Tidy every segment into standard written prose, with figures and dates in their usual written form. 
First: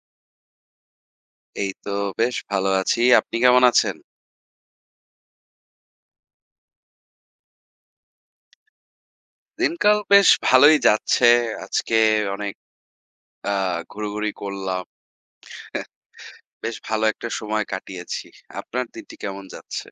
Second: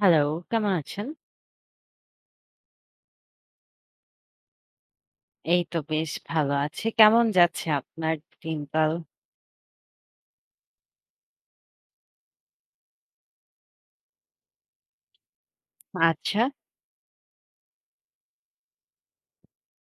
Hello, কেমন আছেন? এই তো বেশ ভালো আছি। আপনি কেমন আছেন? এই তো বেশ ভালো আছি। কেমন যাচ্ছে আপনার দিনকাল? দিনকাল বেশ ভালোই যাচ্ছে। আজকে অনেক আ ঘোরাঘুরি করলাম। আচ্ছা, বেশ ভালো একটা সময় কাটিয়েছি। আপনার দিনটি কেমন যাচ্ছে?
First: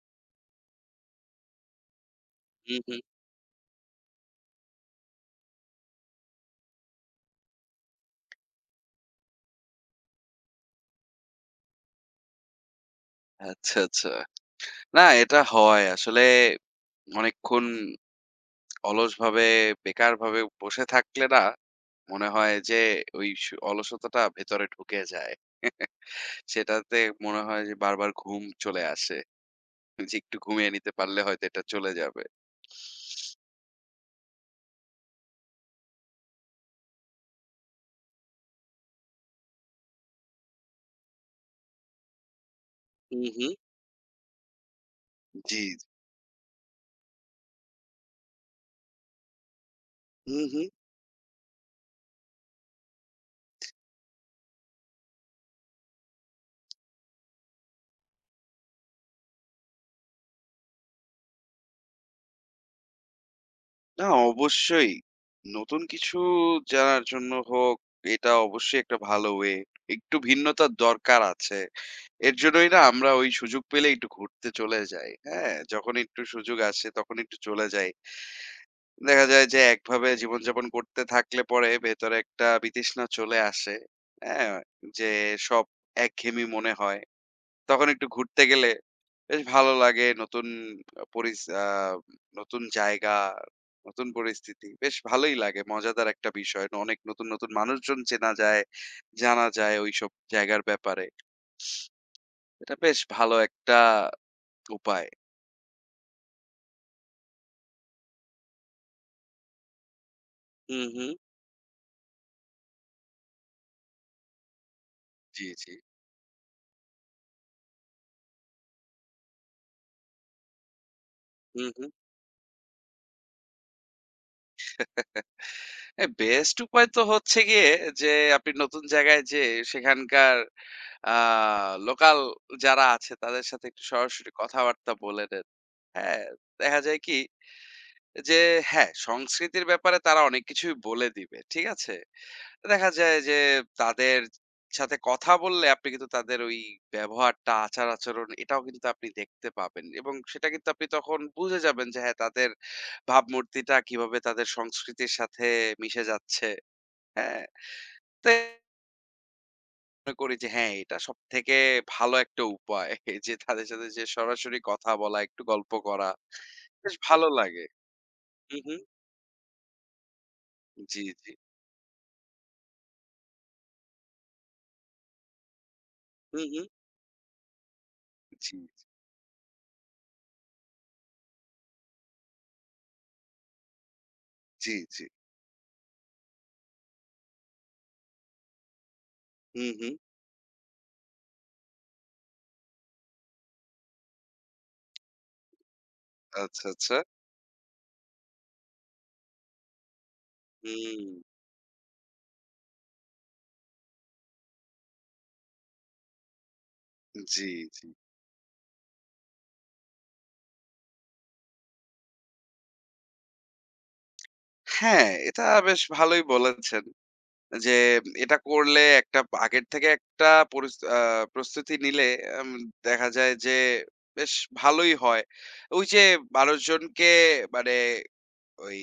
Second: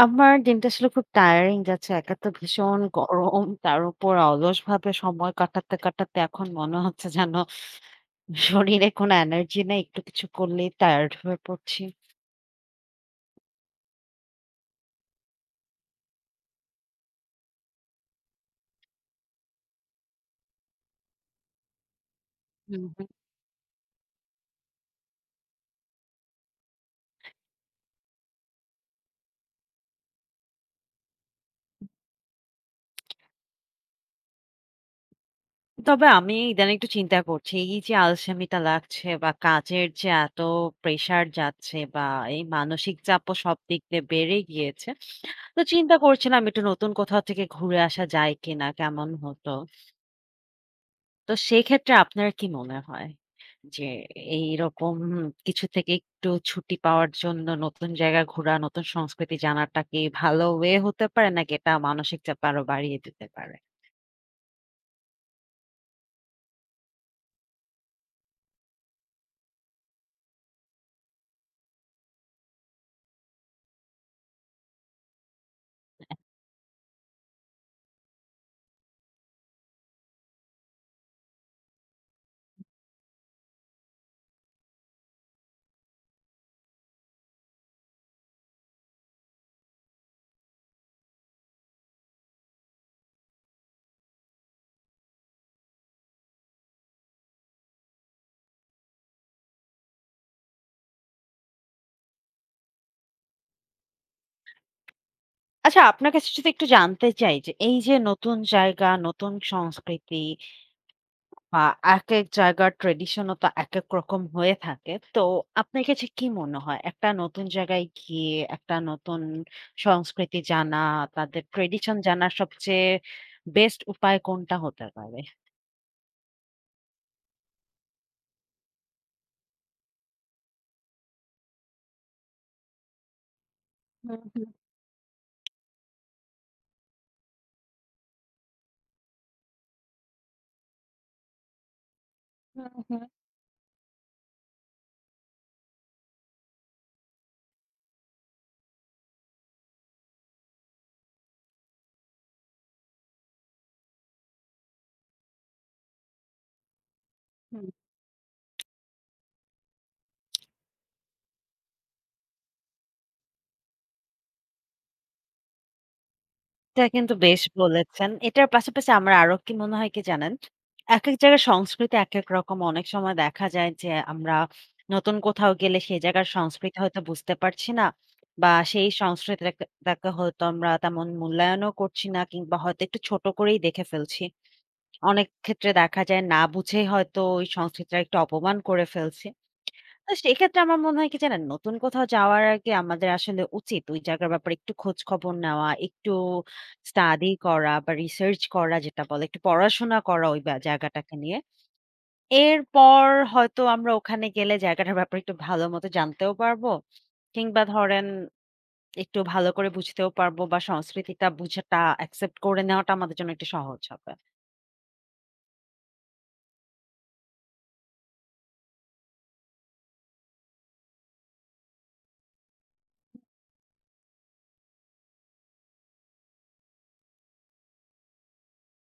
আমার দিনটা আসলে খুব টায়ারিং যাচ্ছে। একা তো হুম, ভীষণ হুম। গরম, তার উপর অলসভাবে সময় কাটাতে, কাটাতে এখন মনে হচ্ছে যেন শরীরে কোনো এনার্জি নেই। একটু কিছু করলেই টায়ার্ড হয়ে পড়ছি। আচ্ছা, আচ্ছা। না এটা হয়। আসলে অনেকক্ষণ অলসভাবে বেকারভাবে বসে থাকলে না মনে হয় যে ওই অলসতাটা ভেতরে ঢুকে যায়। সেটাতে মনে হয় যে বারবার ঘুম চলে আসে। যে একটু ঘুমিয়ে নিতে পারলে হয়তো এটা চলে যাবে। তবে আমি ইদানিং একটু চিন্তা করছি, এই যে আলসেমিটা লাগছে বা কাজের যে এত প্রেশার যাচ্ছে বা এই মানসিক হুম, চাপও হুম। সব দিক দিয়ে বেড়ে গিয়েছে। তো জি, জি। চিন্তা করছিলাম একটু নতুন কোথাও থেকে ঘুরে আসা যায় কিনা? কেমন হতো? হুম, হুম। তো সেক্ষেত্রে আপনার কি মনে হয়? যে এইরকম কিছু থেকে একটু ছুটি পাওয়ার জন্য নতুন জায়গা ঘোরা, নতুন সংস্কৃতি জানাটা কি ভালো ওয়ে হতে পারে? নাকি এটা মানসিক চাপ আরো বাড়িয়ে দিতে পারে? না অবশ্যই। নতুন কিছু জানার জন্য হোক, এটা অবশ্যই একটা ভালো ওয়ে। একটু ভিন্নতার দরকার আছে। এর জন্যই না আমরা ওই সুযোগ পেলে একটু ঘুরতে চলে যাই। হ্যাঁ? যখন একটু সুযোগ আসে তখন একটু চলে যাই। দেখা যায় যে একভাবে জীবনযাপন করতে থাকলে পরে ভেতরে একটা বিতৃষ্ণা চলে আসে। হ্যাঁ? যে সব একঘেয়েমি মনে হয়। তখন একটু ঘুরতে গেলে বেশ ভালো লাগে। নতুন পরিস আ নতুন জায়গা, নতুন পরিস্থিতি। বেশ ভালোই লাগে। মজাদার একটা বিষয়। অনেক নতুন, নতুন মানুষজন চেনা যায়, জানা যায় ওইসব জায়গার ব্যাপারে। এটা বেশ ভালো একটা উপায়। আচ্ছা আপনার কাছে যদি একটু জানতে চাই যে এই যে নতুন জায়গা, নতুন সংস্কৃতি হুম, হুম। বা একেক জায়গার ট্র্যাডিশনও তো একেক রকম হয়ে থাকে। তো জি, জি। আপনার কাছে কি মনে হয় একটা নতুন জায়গায় গিয়ে একটা নতুন সংস্কৃতি জানা, তাদের হুম, হুম। ট্র্যাডিশন জানার সবচেয়ে বেস্ট উপায় কোনটা হতে পারে? এ বেস্ট উপায় তো হচ্ছে গিয়ে যে আপনি নতুন জায়গায় যেয়ে সেখানকার আ লোকাল যারা আছে তাদের সাথে একটু হুম, সরাসরি হুম, কথাবার্তা বলে নেন। হ্যাঁ, দেখা যায় কি যে হ্যাঁ, সংস্কৃতির ব্যাপারে তারা অনেক কিছুই বলে দিবে। ঠিক আছে? হুম, দেখা হুম। যায় যে তাদের সাথে কথা বললে আপনি কিন্তু তাদের ওই ব্যবহারটা, আচার-আচরণ এটাও কিন্তু আপনি দেখতে পাবেন এবং সেটা কিন্তু আপনি তখন বুঝে যাবেন যে হ্যাঁ, তাদের ভাবমূর্তিটা কিভাবে তাদের সংস্কৃতির সাথে মিশে যাচ্ছে। হ্যাঁ? হুম তো মনে করি যে হ্যাঁ, এটা সবথেকে ভালো একটা উপায় যে তাদের সাথে যে সরাসরি কথা বলা, একটু গল্প করা। এটা বেশ কিন্তু ভালো বেশ লাগে। বলেছেন। এটার হুম, হুম। পাশাপাশি আমার আরো কি মনে হয় কি জানেন? জি, একেক জি। জায়গার সংস্কৃতি একেক রকম। অনেক সময় দেখা যায় যে আমরা নতুন কোথাও গেলে সেই জায়গার হুম, হুম। সংস্কৃতি হয়তো বুঝতে পারছি না বা জি, সেই সংস্কৃতিটাকে হয়তো আমরা তেমন মূল্যায়নও করছি না কিংবা হয়তো একটু ছোট করেই দেখে ফেলছি। জি, জি। অনেক ক্ষেত্রে দেখা যায় না বুঝেই হয়তো ওই সংস্কৃতিটার একটু অপমান করে ফেলছি। হুম, হুম। তো সেক্ষেত্রে আমার মনে হয় কি জানেন, নতুন কোথাও যাওয়ার আগে আমাদের আসলে উচিত ওই জায়গার ব্যাপারে একটু খোঁজ খবর নেওয়া, একটু আচ্ছা, আচ্ছা। স্টাডি করা বা রিসার্চ করা যেটা বলে, একটু পড়াশোনা করা ওই হুম। জায়গাটাকে নিয়ে। এরপর হয়তো আমরা ওখানে গেলে জায়গাটার ব্যাপারে একটু ভালো মতো জানতেও পারবো। জি, কিংবা জি। ধরেন একটু ভালো করে বুঝতেও পারবো বা সংস্কৃতিটা বুঝাটা অ্যাকসেপ্ট করে নেওয়াটা আমাদের জন্য একটু সহজ হবে। হ্যাঁ, এটা বেশ ভালোই বলেছেন। যে এটা করলে একটা আগের থেকে একটা পরিস আ প্রস্তুতি নিলে আম দেখা যায় যে বেশ ভালোই হয়। ওই যে মানুষজনকে মানে ওই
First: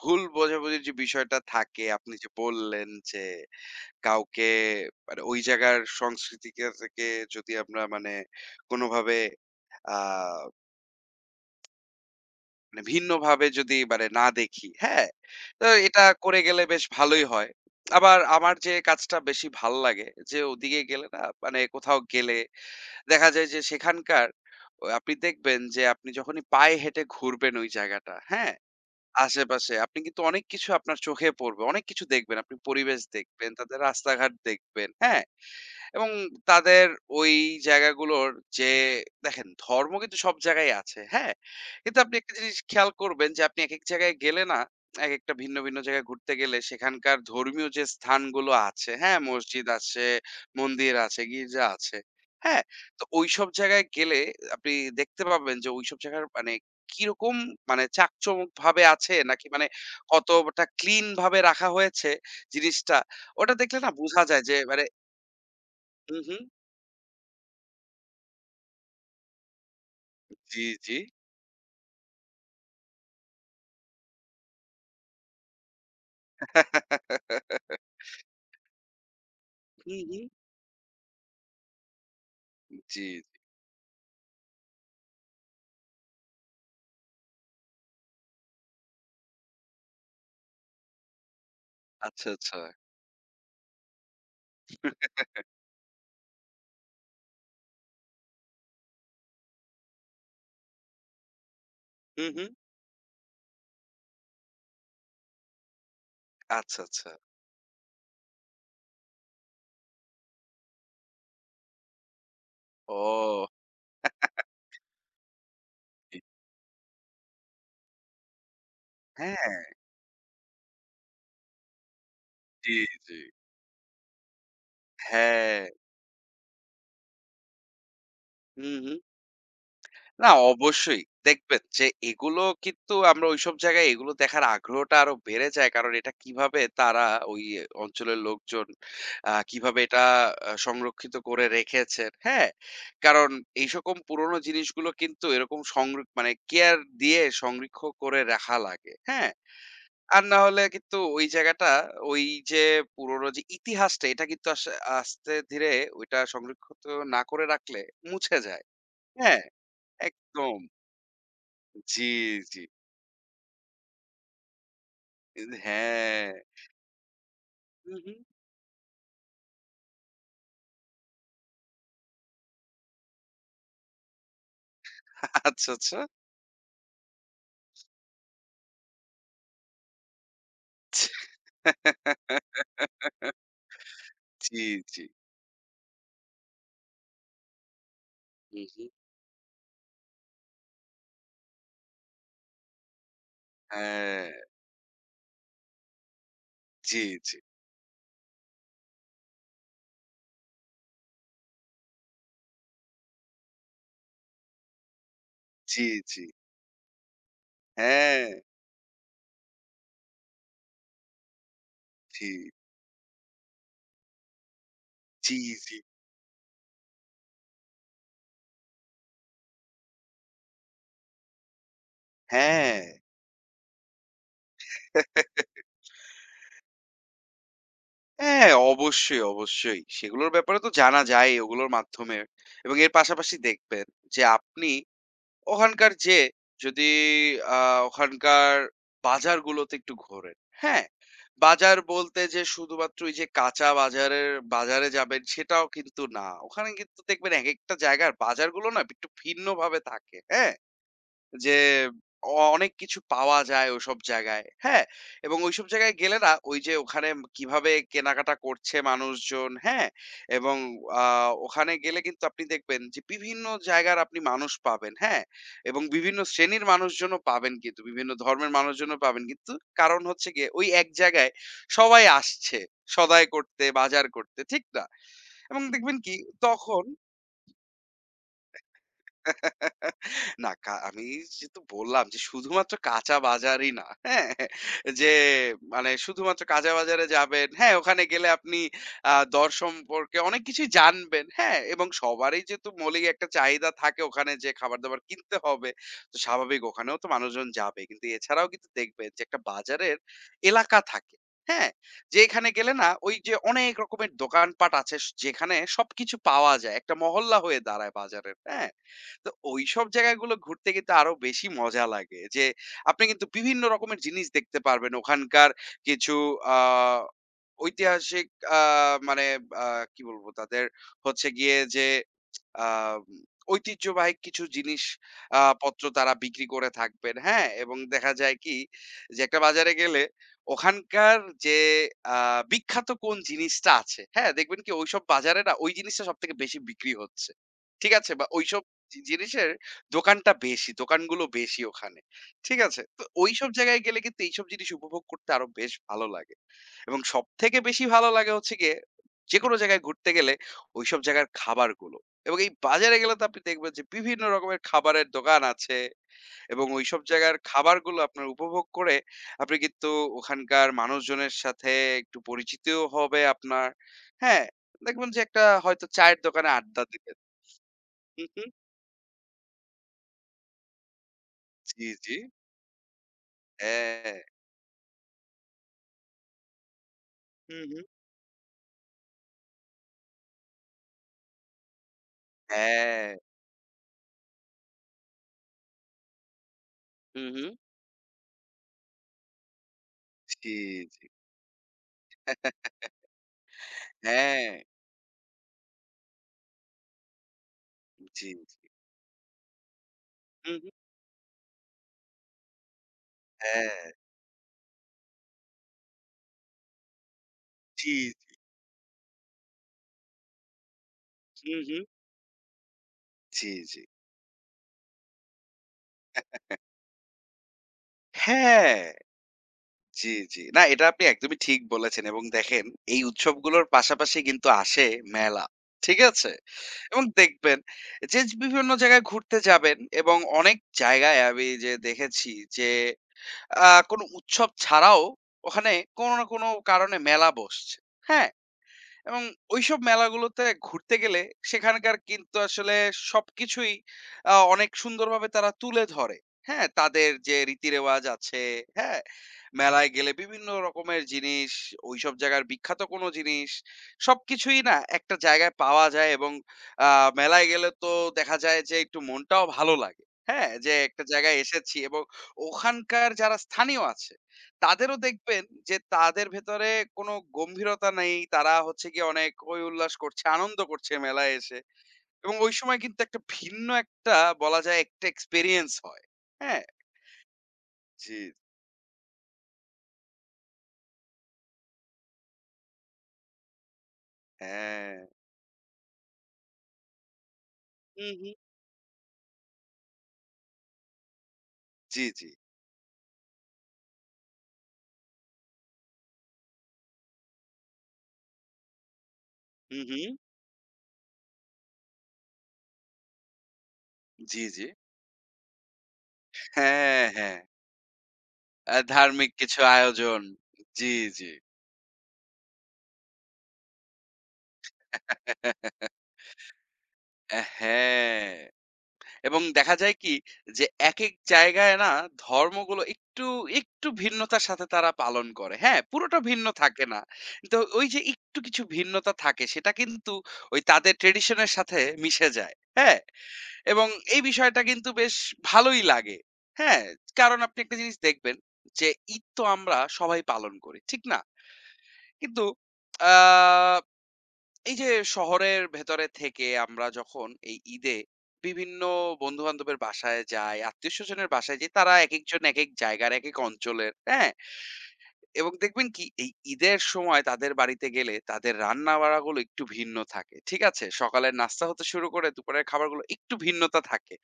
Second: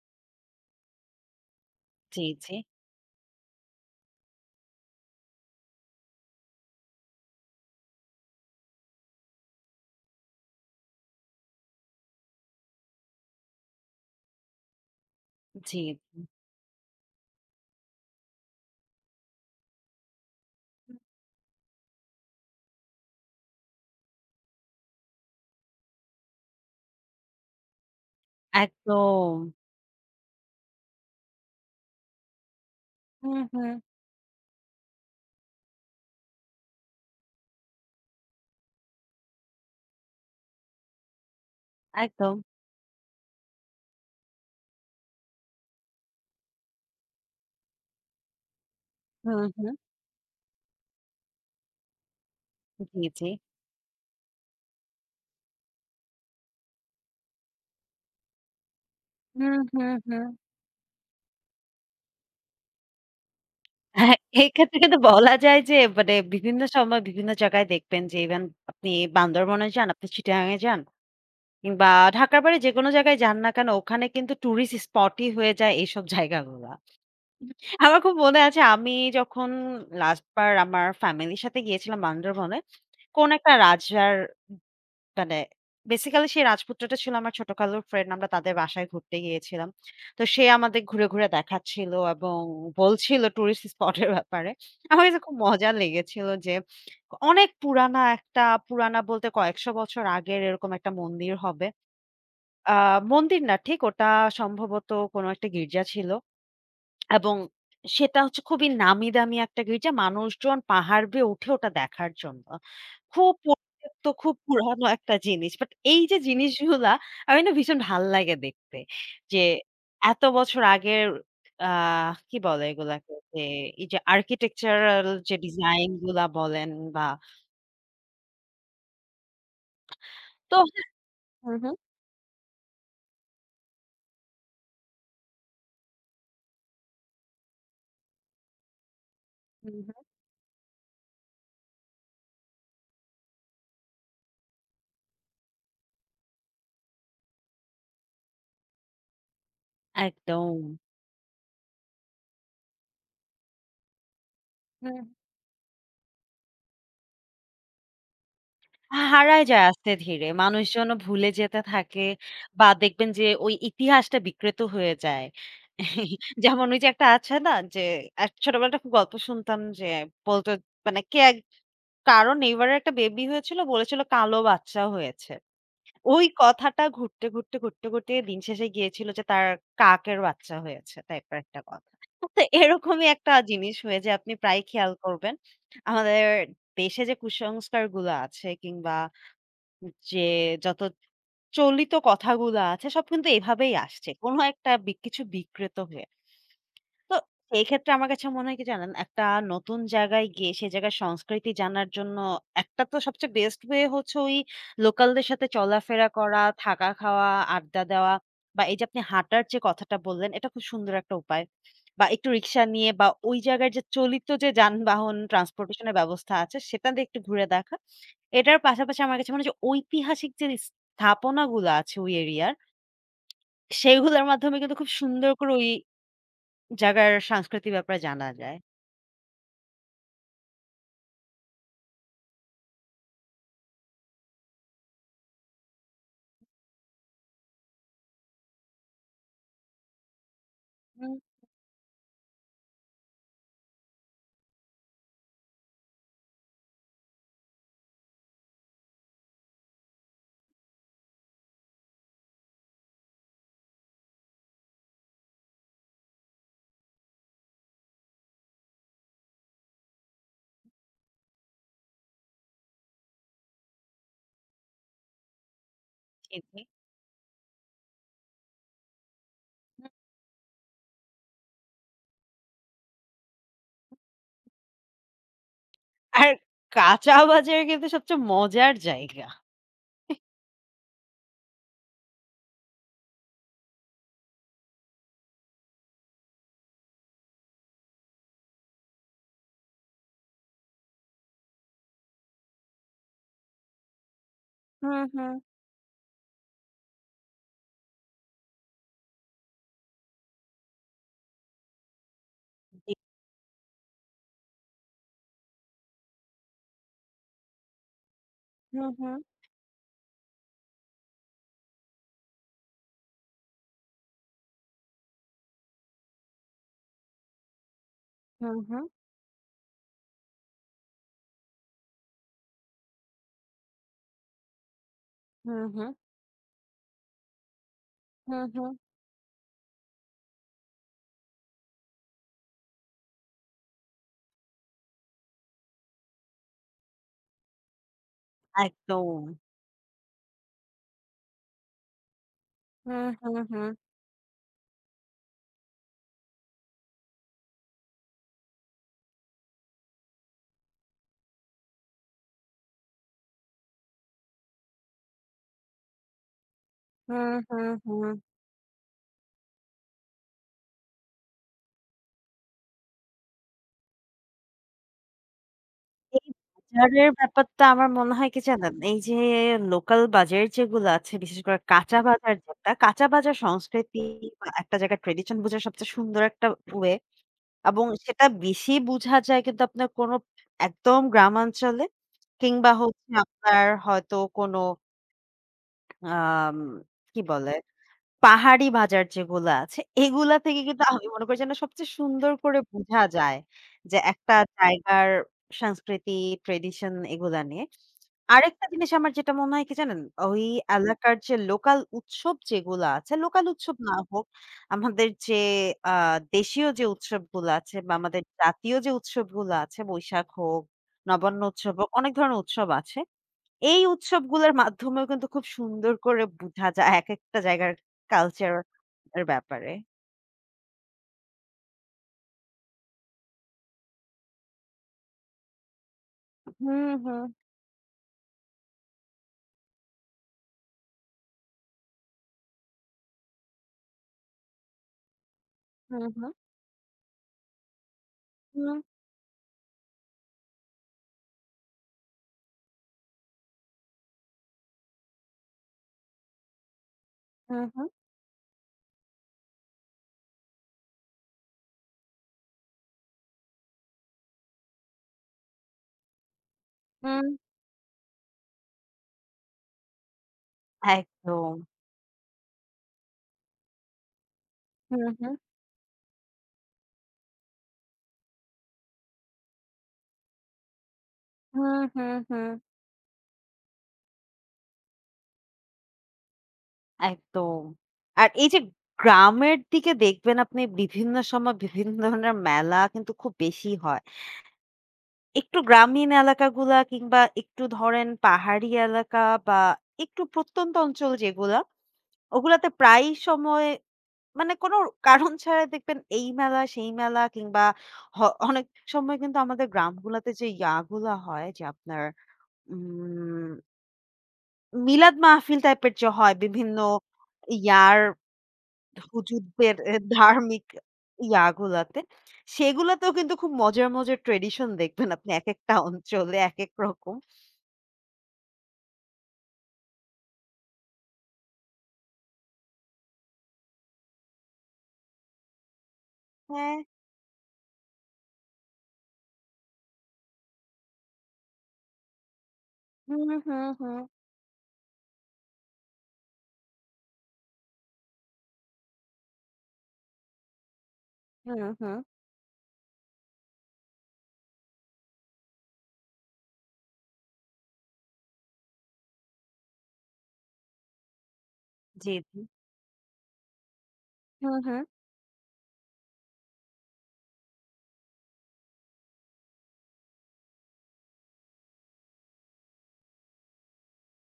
ভুল বোঝাবুঝির যে বিষয়টা থাকে আপনি জি, যে জি, বললেন যে কাউকে মানে ওই জায়গার সংস্কৃতিকে থেকে যদি আমরা মানে কোনোভাবে আ মানে ভিন্নভাবে যদি মানে না দেখি, হ্যাঁ? তো জি। এটা করে গেলে বেশ ভালোই হয়। আবার আমার যে কাজটা বেশি ভাল লাগে যে ওদিকে গেলে না মানে কোথাও গেলে দেখা যায় যে সেখানকার আপনি দেখবেন যে আপনি যখনই পায়ে হেঁটে ঘুরবেন ওই জায়গাটা, হ্যাঁ? একদম। আশেপাশে আপনি কিন্তু অনেক কিছু আপনার চোখে পড়বে। অনেক কিছু দেখবেন। আপনি পরিবেশ হুম, দেখবেন, হুম। তাদের রাস্তাঘাট দেখবেন, হ্যাঁ? এবং তাদের ওই জায়গাগুলোর যে দেখেন ধর্ম কিন্তু সব জায়গায় আছে, হ্যাঁ? কিন্তু আপনি একটা একদম। জিনিস খেয়াল করবেন যে আপনি একেক জায়গায় গেলে না, একেকটা ভিন্ন, ভিন্ন জায়গায় ঘুরতে গেলে সেখানকার ধর্মীয় যে স্থানগুলো আছে, হ্যাঁ? হুম, মসজিদ হুম। আছে, মন্দির আছে, গির্জা আছে, হ্যাঁ? তো জি, জি। ওইসব জায়গায় গেলে আপনি দেখতে পাবেন যে ওইসব জায়গার মানে কিরকম মানে চাকচমকভাবে আছে নাকি হুম, মানে হুম, হুম। কতটা ক্লিন ভাবে রাখা হয়েছে জিনিসটা, ওটা দেখলে না হ্যাঁ, বোঝা যায় যে এক্ষেত্রে মানে কিন্তু বলা যায় যে মানে হুম, হুম। বিভিন্ন সময় বিভিন্ন জায়গায় দেখবেন যে ইভেন আপনি বান্দরবনে যান, আপনি চিটাগাং এ জি, যান জি। কিংবা ঢাকার বাইরে যেকোনো জায়গায় যান না কেন ওখানে কিন্তু টুরিস্ট স্পটই হয়ে যায় এইসব জায়গাগুলা। আমার খুব মনে আছে আমি যখন হুম, হুম। লাস্ট বার আমার ফ্যামিলির সাথে গিয়েছিলাম বান্দরবনে, জি। কোন একটা রাজার মানে বেসিক্যালি সেই রাজপুত্রটা ছিল আমার ছোট কালুর ফ্রেন্ড। আমরা তাদের বাসায় ঘুরতে গিয়েছিলাম। তো সে আমাদের ঘুরে, ঘুরে দেখাচ্ছিল আচ্ছা, এবং আচ্ছা। বলছিল টুরিস্ট স্পট এর ব্যাপারে। আমার কাছে খুব মজা লেগেছিল যে অনেক পুরানা একটা পুরানা বলতে কয়েকশো বছর আগের এরকম একটা মন্দির হবে। হুম, হুম। আ মন্দির না ঠিক ওটা সম্ভবত কোনো একটা গির্জা ছিল। আচ্ছা, আচ্ছা। এবং সেটা হচ্ছে খুবই নামি দামি একটা গির্জা। মানুষজন পাহাড় বেয়ে উঠে ওটা দেখার জন্য। খুব ও! পরিত্যক্ত, খুব পুরানো একটা জিনিস। বাট এই যে জি। জিনিসগুলা আমি না ভীষণ ভাল লাগে দেখতে। যে হ্যাঁ, এত বছর আগের আ কি বলে জি, এগুলাকে? জি। যে এই যে আর্কিটেকচারাল যে হ্যাঁ। ডিজাইন গুলা বলেন বা হুম, হুম। না তো অবশ্যই। হু, দেখবেন হু, যে এগুলো কিন্তু আমরা ঐসব জায়গায় এগুলো দেখার আগ্রহটা আরো বেড়ে যায়। কারণ এটা কিভাবে তারা ওই অঞ্চলের লোকজন হু, কিভাবে হু। এটা সংরক্ষিত করে রেখেছেন। হ্যাঁ? কারণ এইসকম পুরনো জিনিসগুলো কিন্তু এরকম মানে কেয়ার দিয়ে সংরক্ষ করে রাখা লাগে। হ্যাঁ? আর না একদম। হলে কিন্তু ওই জায়গাটা ওই যে পুরোনো যে ইতিহাসটা এটা কিন্তু হুম। আস্তে ধীরে ওইটা সংরক্ষিত না করে রাখলে মুছে যায়। হ্যাঁ, হারায় যায় আস্তে ধীরে। একদম। মানুষজনও ভুলে যেতে থাকে জি, জি। বা দেখবেন যে ওই ইতিহাসটা বিকৃত হয়ে যায়। হ্যাঁ। যেমন ওই যে একটা আছে না যে হুম, হুম। এক ছোটবেলায় একটা খুব গল্প শুনতাম যে বলত মানে কে এক কারো নেইবার এর একটা বেবি হয়েছিল বলেছিল কালো বাচ্চা হয়েছে। আচ্ছা, আচ্ছা। ওই কথাটা ঘুরতে, ঘুরতে, ঘুরতে, ঘুরতে দিন শেষে গিয়েছিল যে তার কাকের বাচ্চা হয়েছে টাইপের একটা কথা। তো এরকমই একটা জিনিস হয়ে যে আপনি জি, প্রায়ই খেয়াল জি। করবেন। আমাদের দেশে যে কুসংস্কারগুলো আছে হুম, হুম। কিংবা যে যত চলিত কথাগুলা আছে সব কিন্তু এভাবেই আসছে। হ্যাঁ। কোনো একটা কিছু বিকৃত হয়ে। জি, তো জি। সেই ক্ষেত্রে আমার কাছে মনে হয় কি জানেন? একটা নতুন জায়গায় গিয়ে সে জায়গার সংস্কৃতি জানার জন্য একটা তো সবচেয়ে বেস্ট ওয়ে হচ্ছে ওই লোকালদের সাথে জি, চলাফেরা জি। করা, থাকা খাওয়া, আড্ডা দেওয়া হ্যাঁ। বা এই যে আপনি হাঁটার যে কথাটা বললেন এটা খুব সুন্দর একটা উপায়। বা জি, একটু রিক্সা নিয়ে বা ওই জায়গার যে চলিত যে যানবাহন জি, জি। ট্রান্সপোর্টেশন এর ব্যবস্থা আছে সেটা দিয়ে একটু ঘুরে দেখা। এটার পাশাপাশি আমার কাছে মনে হয় যে ঐতিহাসিক যে স্থাপনাগুলো আছে ওই এরিয়ার হ্যাঁ। সেগুলোর মাধ্যমে কিন্তু খুব সুন্দর করে ওই জায়গার সাংস্কৃতিক ব্যাপারে জানা হ্যাঁ, যায়। অবশ্যই, অবশ্যই। সেগুলোর ব্যাপারে তো জানা যায় ওগুলোর মাধ্যমে। এবং এর পাশাপাশি দেখবেন যে আপনি ওখানকার যে যদি আ ওখানকার বাজারগুলোতে একটু ঘোরেন, হ্যাঁ? হুম, বাজার বলতে যে শুধুমাত্র ওই যে কাঁচা বাজারের বাজারে যাবেন সেটাও কিন্তু না। ওখানে কিন্তু দেখবেন একেকটা জায়গার বাজারগুলো না একটু ভিন্নভাবে থাকে, হ্যাঁ? যে অনেক কিছু পাওয়া যায় ওইসব জায়গায়। হ্যাঁ? এবং ওইসব জায়গায় গেলে না ওই যে ওখানে কিভাবে কেনাকাটা করছে মানুষজন, হ্যাঁ? এবং আ ওখানে গেলে কিন্তু আপনি দেখবেন যে বিভিন্ন জায়গার আপনি মানুষ পাবেন, হ্যাঁ? এবং বিভিন্ন জি, জি। শ্রেণীর মানুষজনও পাবেন কিন্তু, বিভিন্ন ধর্মের মানুষজনও পাবেন। কিন্তু কারণ হচ্ছে গিয়ে ওই এক জায়গায় সবাই আসছে সদাই করতে, বাজার করতে, ঠিক না? এবং দেখবেন কি আর তখন কাঁচা বাজার কিন্তু সবচেয়ে মজার জায়গা। না আমি যেহেতু বললাম যে শুধুমাত্র কাঁচা বাজারই না, হ্যাঁ? যে মানে শুধুমাত্র কাঁচা বাজারে যাবেন, হ্যাঁ, ওখানে গেলে আপনি দর সম্পর্কে অনেক কিছুই জানবেন, হ্যাঁ? এবং সবারই যেহেতু মৌলিক একটা চাহিদা থাকে ওখানে যে খাবার-দাবার হুম, হুম। কিনতে হবে, তো স্বাভাবিক ওখানেও তো মানুষজন যাবে। কিন্তু এছাড়াও কিন্তু দেখবেন যে একটা বাজারের এলাকা থাকে, হ্যাঁ? যে এখানে গেলে না জি। ওই যে অনেক রকমের দোকানপাট আছে যেখানে সবকিছু পাওয়া যায়। একটা মহল্লা হয়ে দাঁড়ায় বাজারের, হ্যাঁ? হুম, হুম, তো ওইসব জায়গাগুলো ঘুরতে কিন্তু আরো বেশি মজা লাগে যে আপনি কিন্তু বিভিন্ন রকমের জিনিস দেখতে পারবেন ওখানকার কিছু আহ ঐতিহাসিক হুম, হুম, মানে কি বলবো তাদের হচ্ছে গিয়ে যে আহ উম, ঐতিহ্যবাহী কিছু জিনিস হুম, পত্র হুম, তারা বিক্রি করে থাকবেন হ্যাঁ এবং দেখা যায় হুম, কি হুম। যে একটা বাজারে গেলে ওখানকার যে বিখ্যাত কোন জিনিসটা আছে হ্যাঁ দেখবেন কি ওইসব বাজারে না ওই জিনিসটা সব থেকে বেশি বিক্রি হচ্ছে ঠিক আছে বা ওইসব একদম। জিনিসের দোকানটা বেশি, দোকানগুলো বেশি ওখানে। ঠিক আছে? তো হুম, হুম, ওইসব হুম, জায়গায় গেলে কিন্তু এইসব জিনিস উপভোগ করতে আরো বেশ ভালো লাগে। এবং সবথেকে বেশি ভালো লাগে হচ্ছে গিয়ে যেকোনো জায়গায় ঘুরতে গেলে ওইসব জায়গার খাবারগুলো। এবং এই বাজারে গেলে তো আপনি দেখবেন যে বিভিন্ন রকমের খাবারের দোকান আছে এবং ওইসব হুম, জায়গার হুম, খাবারগুলো হুম। আপনার উপভোগ করে আপনি কিন্তু ওখানকার মানুষজনের সাথে একটু পরিচিতও হবে আপনার। হ্যাঁ? দেখবেন যে একটা হয়তো চায়ের এই দোকানে আড্ডা বাজারের দিলেন। ব্যাপারটা আমার মনে হু, হয় কি হু। জানেন? এই যে লোকাল বাজার যেগুলো আছে বিশেষ করে জি, কাঁচা জি। বাজার যেটা, কাঁচা বাজার সংস্কৃতি হ্যাঁ। বা একটা জায়গার ট্র্যাডিশন বোঝার সবচেয়ে সুন্দর একটা ওয়ে হু, হু। এবং সেটা বেশি বুঝা যায় কিন্তু আপনার কোনো একদম গ্রামাঞ্চলে কিংবা হ্যাঁ। হচ্ছে আপনার হয়তো কোনো আম কি হু, হু। বলে? পাহাড়ি বাজার যেগুলা আছে, এগুলা জি, থেকে কিন্তু জি। আমি মনে করি যেন সবচেয়ে সুন্দর করে বোঝা যায় যে একটা হ্যাঁ, জায়গার সংস্কৃতি, ট্র্যাডিশন এগুলা নিয়ে। জি, জি। আরেকটা জিনিস আমার যেটা মনে হয় কি জানেন? ওই হু, হু। এলাকার যে লোকাল উৎসব যেগুলা আছে, লোকাল হ্যাঁ, উৎসব না হোক, আমাদের যে আ দেশীয় যে উৎসবগুলা আছে জি, বা আমাদের জি। জাতীয় যে উৎসবগুলা আছে, বৈশাখ হোক, নবান্ন হু, উৎসব হু। হোক, অনেক ধরনের উৎসব আছে। জি, জি। এই উৎসবগুলোর মাধ্যমেও কিন্তু খুব সুন্দর করে বুঝা যায় একেকটা জায়গার কালচার হ্যাঁ, এর ব্যাপারে। জি, জি। না এটা আপনি একদমই ঠিক বলেছেন এবং দেখেন এই উৎসবগুলোর পাশাপাশি কিন্তু আসে মেলা। ঠিক আছে? হুম, এবং হুম, দেখবেন যে বিভিন্ন জায়গায় ঘুরতে যাবেন এবং অনেক জায়গায় আমি যে দেখেছি যে কোনো উৎসব ছাড়াও ওখানে হুম, কোনো না হুম, কোনো কারণে মেলা বসছে। হ্যাঁ? হুম, এবং ঐসব মেলাগুলোতে ঘুরতে গেলে সেখানকার কিন্তু আসলে সবকিছুই অনেক সুন্দরভাবে তারা তুলে ধরে। হ্যাঁ? তাদের যে হুম, হুম, রীতিরেওয়াজ আছে, হ্যাঁ? মেলায় গেলে বিভিন্ন রকমের জিনিস, ওইসব জায়গার বিখ্যাত কোনো জিনিস সবকিছুই না একটা জায়গায় পাওয়া যায় এবং আ হুম, মেলায় গেলে তো দেখা যায় যে একটু মনটাও ভালো লাগে। হ্যাঁ? যে একটা জায়গায় একদম। এসেছি এবং ওখানকার যারা স্থানীয় আছে তাদেরও হুম, হুম, দেখবেন যে তাদের ভেতরে কোনো গম্ভীরতা নেই। তারা হচ্ছে গিয়ে অনেক হৈ উল্লাস করছে, আনন্দ করছে মেলায় এসে। হুম, হুম, এবং হুম, ওই সময় কিন্তু একটা ভিন্ন একটা বলা যায় একটা এক্সপেরিয়েন্স হয়। হ্যাঁ? একদম। জি, আর এই যে গ্রামের দিকে দেখবেন আপনি বিভিন্ন সময় বিভিন্ন ধরনের মেলা কিন্তু খুব বেশি হয়। হ্যাঁ। একটু গ্রামীণ এলাকাগুলা কিংবা একটু হু, ধরেন হু। পাহাড়ি এলাকা বা একটু প্রত্যন্ত অঞ্চল যেগুলা জি, জি। ওগুলাতে প্রায়ই সময় মানে কোনো কারণ ছাড়াই দেখবেন এই মেলা, সেই মেলা কিংবা হ অনেক সময় কিন্তু আমাদের হু, হু। গ্রামগুলাতে যে ইয়াগুলা হয় যে আপনার উম জি, জি। মিলাদ মাহফিল টাইপের যে হয় বিভিন্ন হ্যাঁ, হ্যাঁ। ইয়ার ধার্মিক কিছু হুজুরদের এ আয়োজন। ধার্মিক জি, জি। ইয়াগুলাতে, সেগুলাতেও কিন্তু খুব মজার, মজার ট্র্যাডিশন দেখবেন আপনি একেকটা অঞ্চলে একেক রকম। হ্যাঁ। এবং দেখা যায় কি যে একেক জায়গায় না ধর্মগুলো একটু একটু ভিন্নতার সাথে তারা পালন করে। হ্যাঁ, পুরোটা ভিন্ন হ্যাঁ। থাকে না। তো ওই যে একটু কিছু ভিন্নতা থাকে সেটা কিন্তু ওই তাদের ট্র্যাডিশন এর সাথে মিশে যায়। হ্যাঁ? হুম, হুম, এবং হুম, এই বিষয়টা কিন্তু বেশ ভালোই লাগে। হ্যাঁ? কারণ আপনি একটা জিনিস দেখবেন যে ঈদ তো আমরা সবাই পালন করি। ঠিক না? হুম, হুম। কিন্তু আ এই যে শহরের ভেতরে থেকে আমরা যখন এই ঈদে বিভিন্ন বন্ধু বান্ধবের বাসায় যাই আত্মীয় স্বজনের বাসায় যাই তারা এক জি, জি। একজন এক এক জায়গার এক এক অঞ্চলের হ্যাঁ হুম, হুম, এবং দেখবেন কি এই ঈদের সময় তাদের বাড়িতে গেলে তাদের রান্না বাড়াগুলো একটু ভিন্ন থাকে ঠিক আছে সকালের নাস্তা হতে শুরু করে দুপুরের খাবারগুলো একটু ভিন্নতা থাকে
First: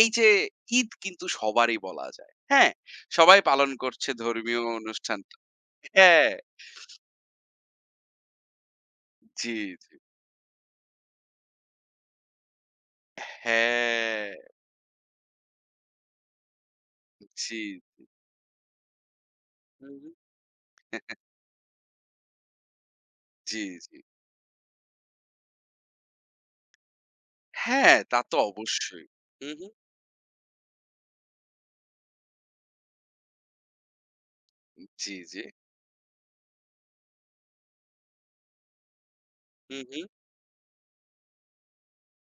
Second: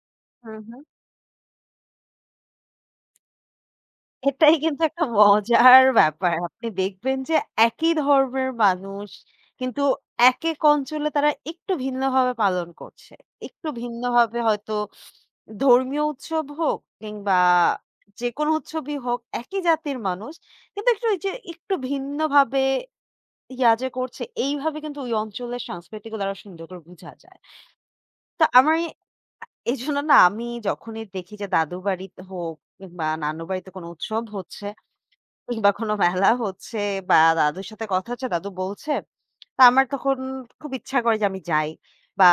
এই যে হুম, হুম। ঈদ কিন্তু সবারই বলা যায় হ্যাঁ সবাই পালন করছে এটাই ধর্মীয় কিন্তু একটা অনুষ্ঠান মজার হ্যাঁ ব্যাপার। আপনি দেখবেন যে একই ধর্মের মানুষ জি কিন্তু জি একেক অঞ্চলে তারা একটু ভিন্নভাবে পালন করছে। একটু হ্যাঁ ভিন্নভাবে হয়তো ধর্মীয় উৎসব হোক কিংবা জি যেকোনো উৎসবই হোক একই জাতির হুম, মানুষ। কিন্তু একটু ওই যে একটু ভিন্নভাবে জি ইয়া যে জি করছে এইভাবে কিন্তু ওই অঞ্চলের সংস্কৃতিগুলো আরো সুন্দর করে বুঝা যায়। হ্যাঁ, তা তো তো আমার অবশ্যই। হুম, হুম। এজন্য না আমি যখনই দেখি যে দাদু বাড়িতে হোক কিংবা নানু বাড়িতে কোনো উৎসব হচ্ছে জি, জি। কিংবা কোনো মেলা হচ্ছে বা দাদুর সাথে কথা হচ্ছে, দাদু বলছে। তো হুম, আমার হুম। তখন খুব ইচ্ছা করে যে আমি যাই। বা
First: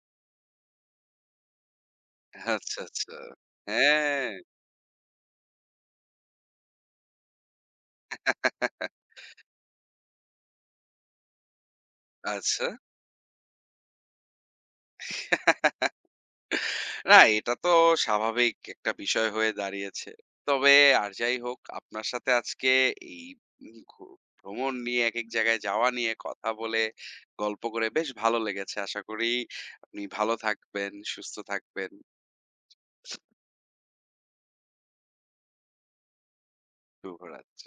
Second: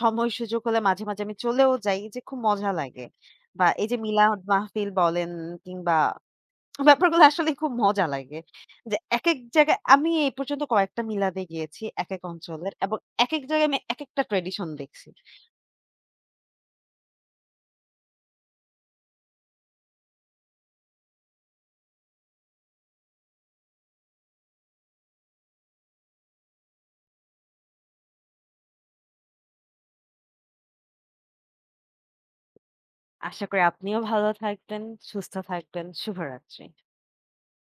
সময় সুযোগ হলে মাঝে, মাঝে আমি চলেও যাই। যে খুব মজা আচ্ছা, লাগে। আচ্ছা। বা এই যে হ্যাঁ। মিলাদ মাহফিল বলেন কিংবা ব্যাপারগুলো আসলেই খুব মজা লাগে। যে একেক জায়গায় আমি এই পর্যন্ত কয়েকটা মিলাদে গিয়েছি একেক আচ্ছা। অঞ্চলের এবং একেক জায়গায় আমি একেকটা ট্র্যাডিশন দেখছি। না এটা তো স্বাভাবিক একটা বিষয় হয়ে দাঁড়িয়েছে। তবে আর যাই হোক আপনার সাথে আজকে এই উম ঘু ভ্রমণ নিয়ে একেক জায়গায় যাওয়া নিয়ে কথা বলে, গল্প করে বেশ ভালো লেগেছে। আশা করি আপনি ভালো থাকবেন, সুস্থ থাকবেন। আশা করি আপনিও ভালো থাকবেন, সুস্থ থাকবেন। শুভরাত্রি। শুভরাত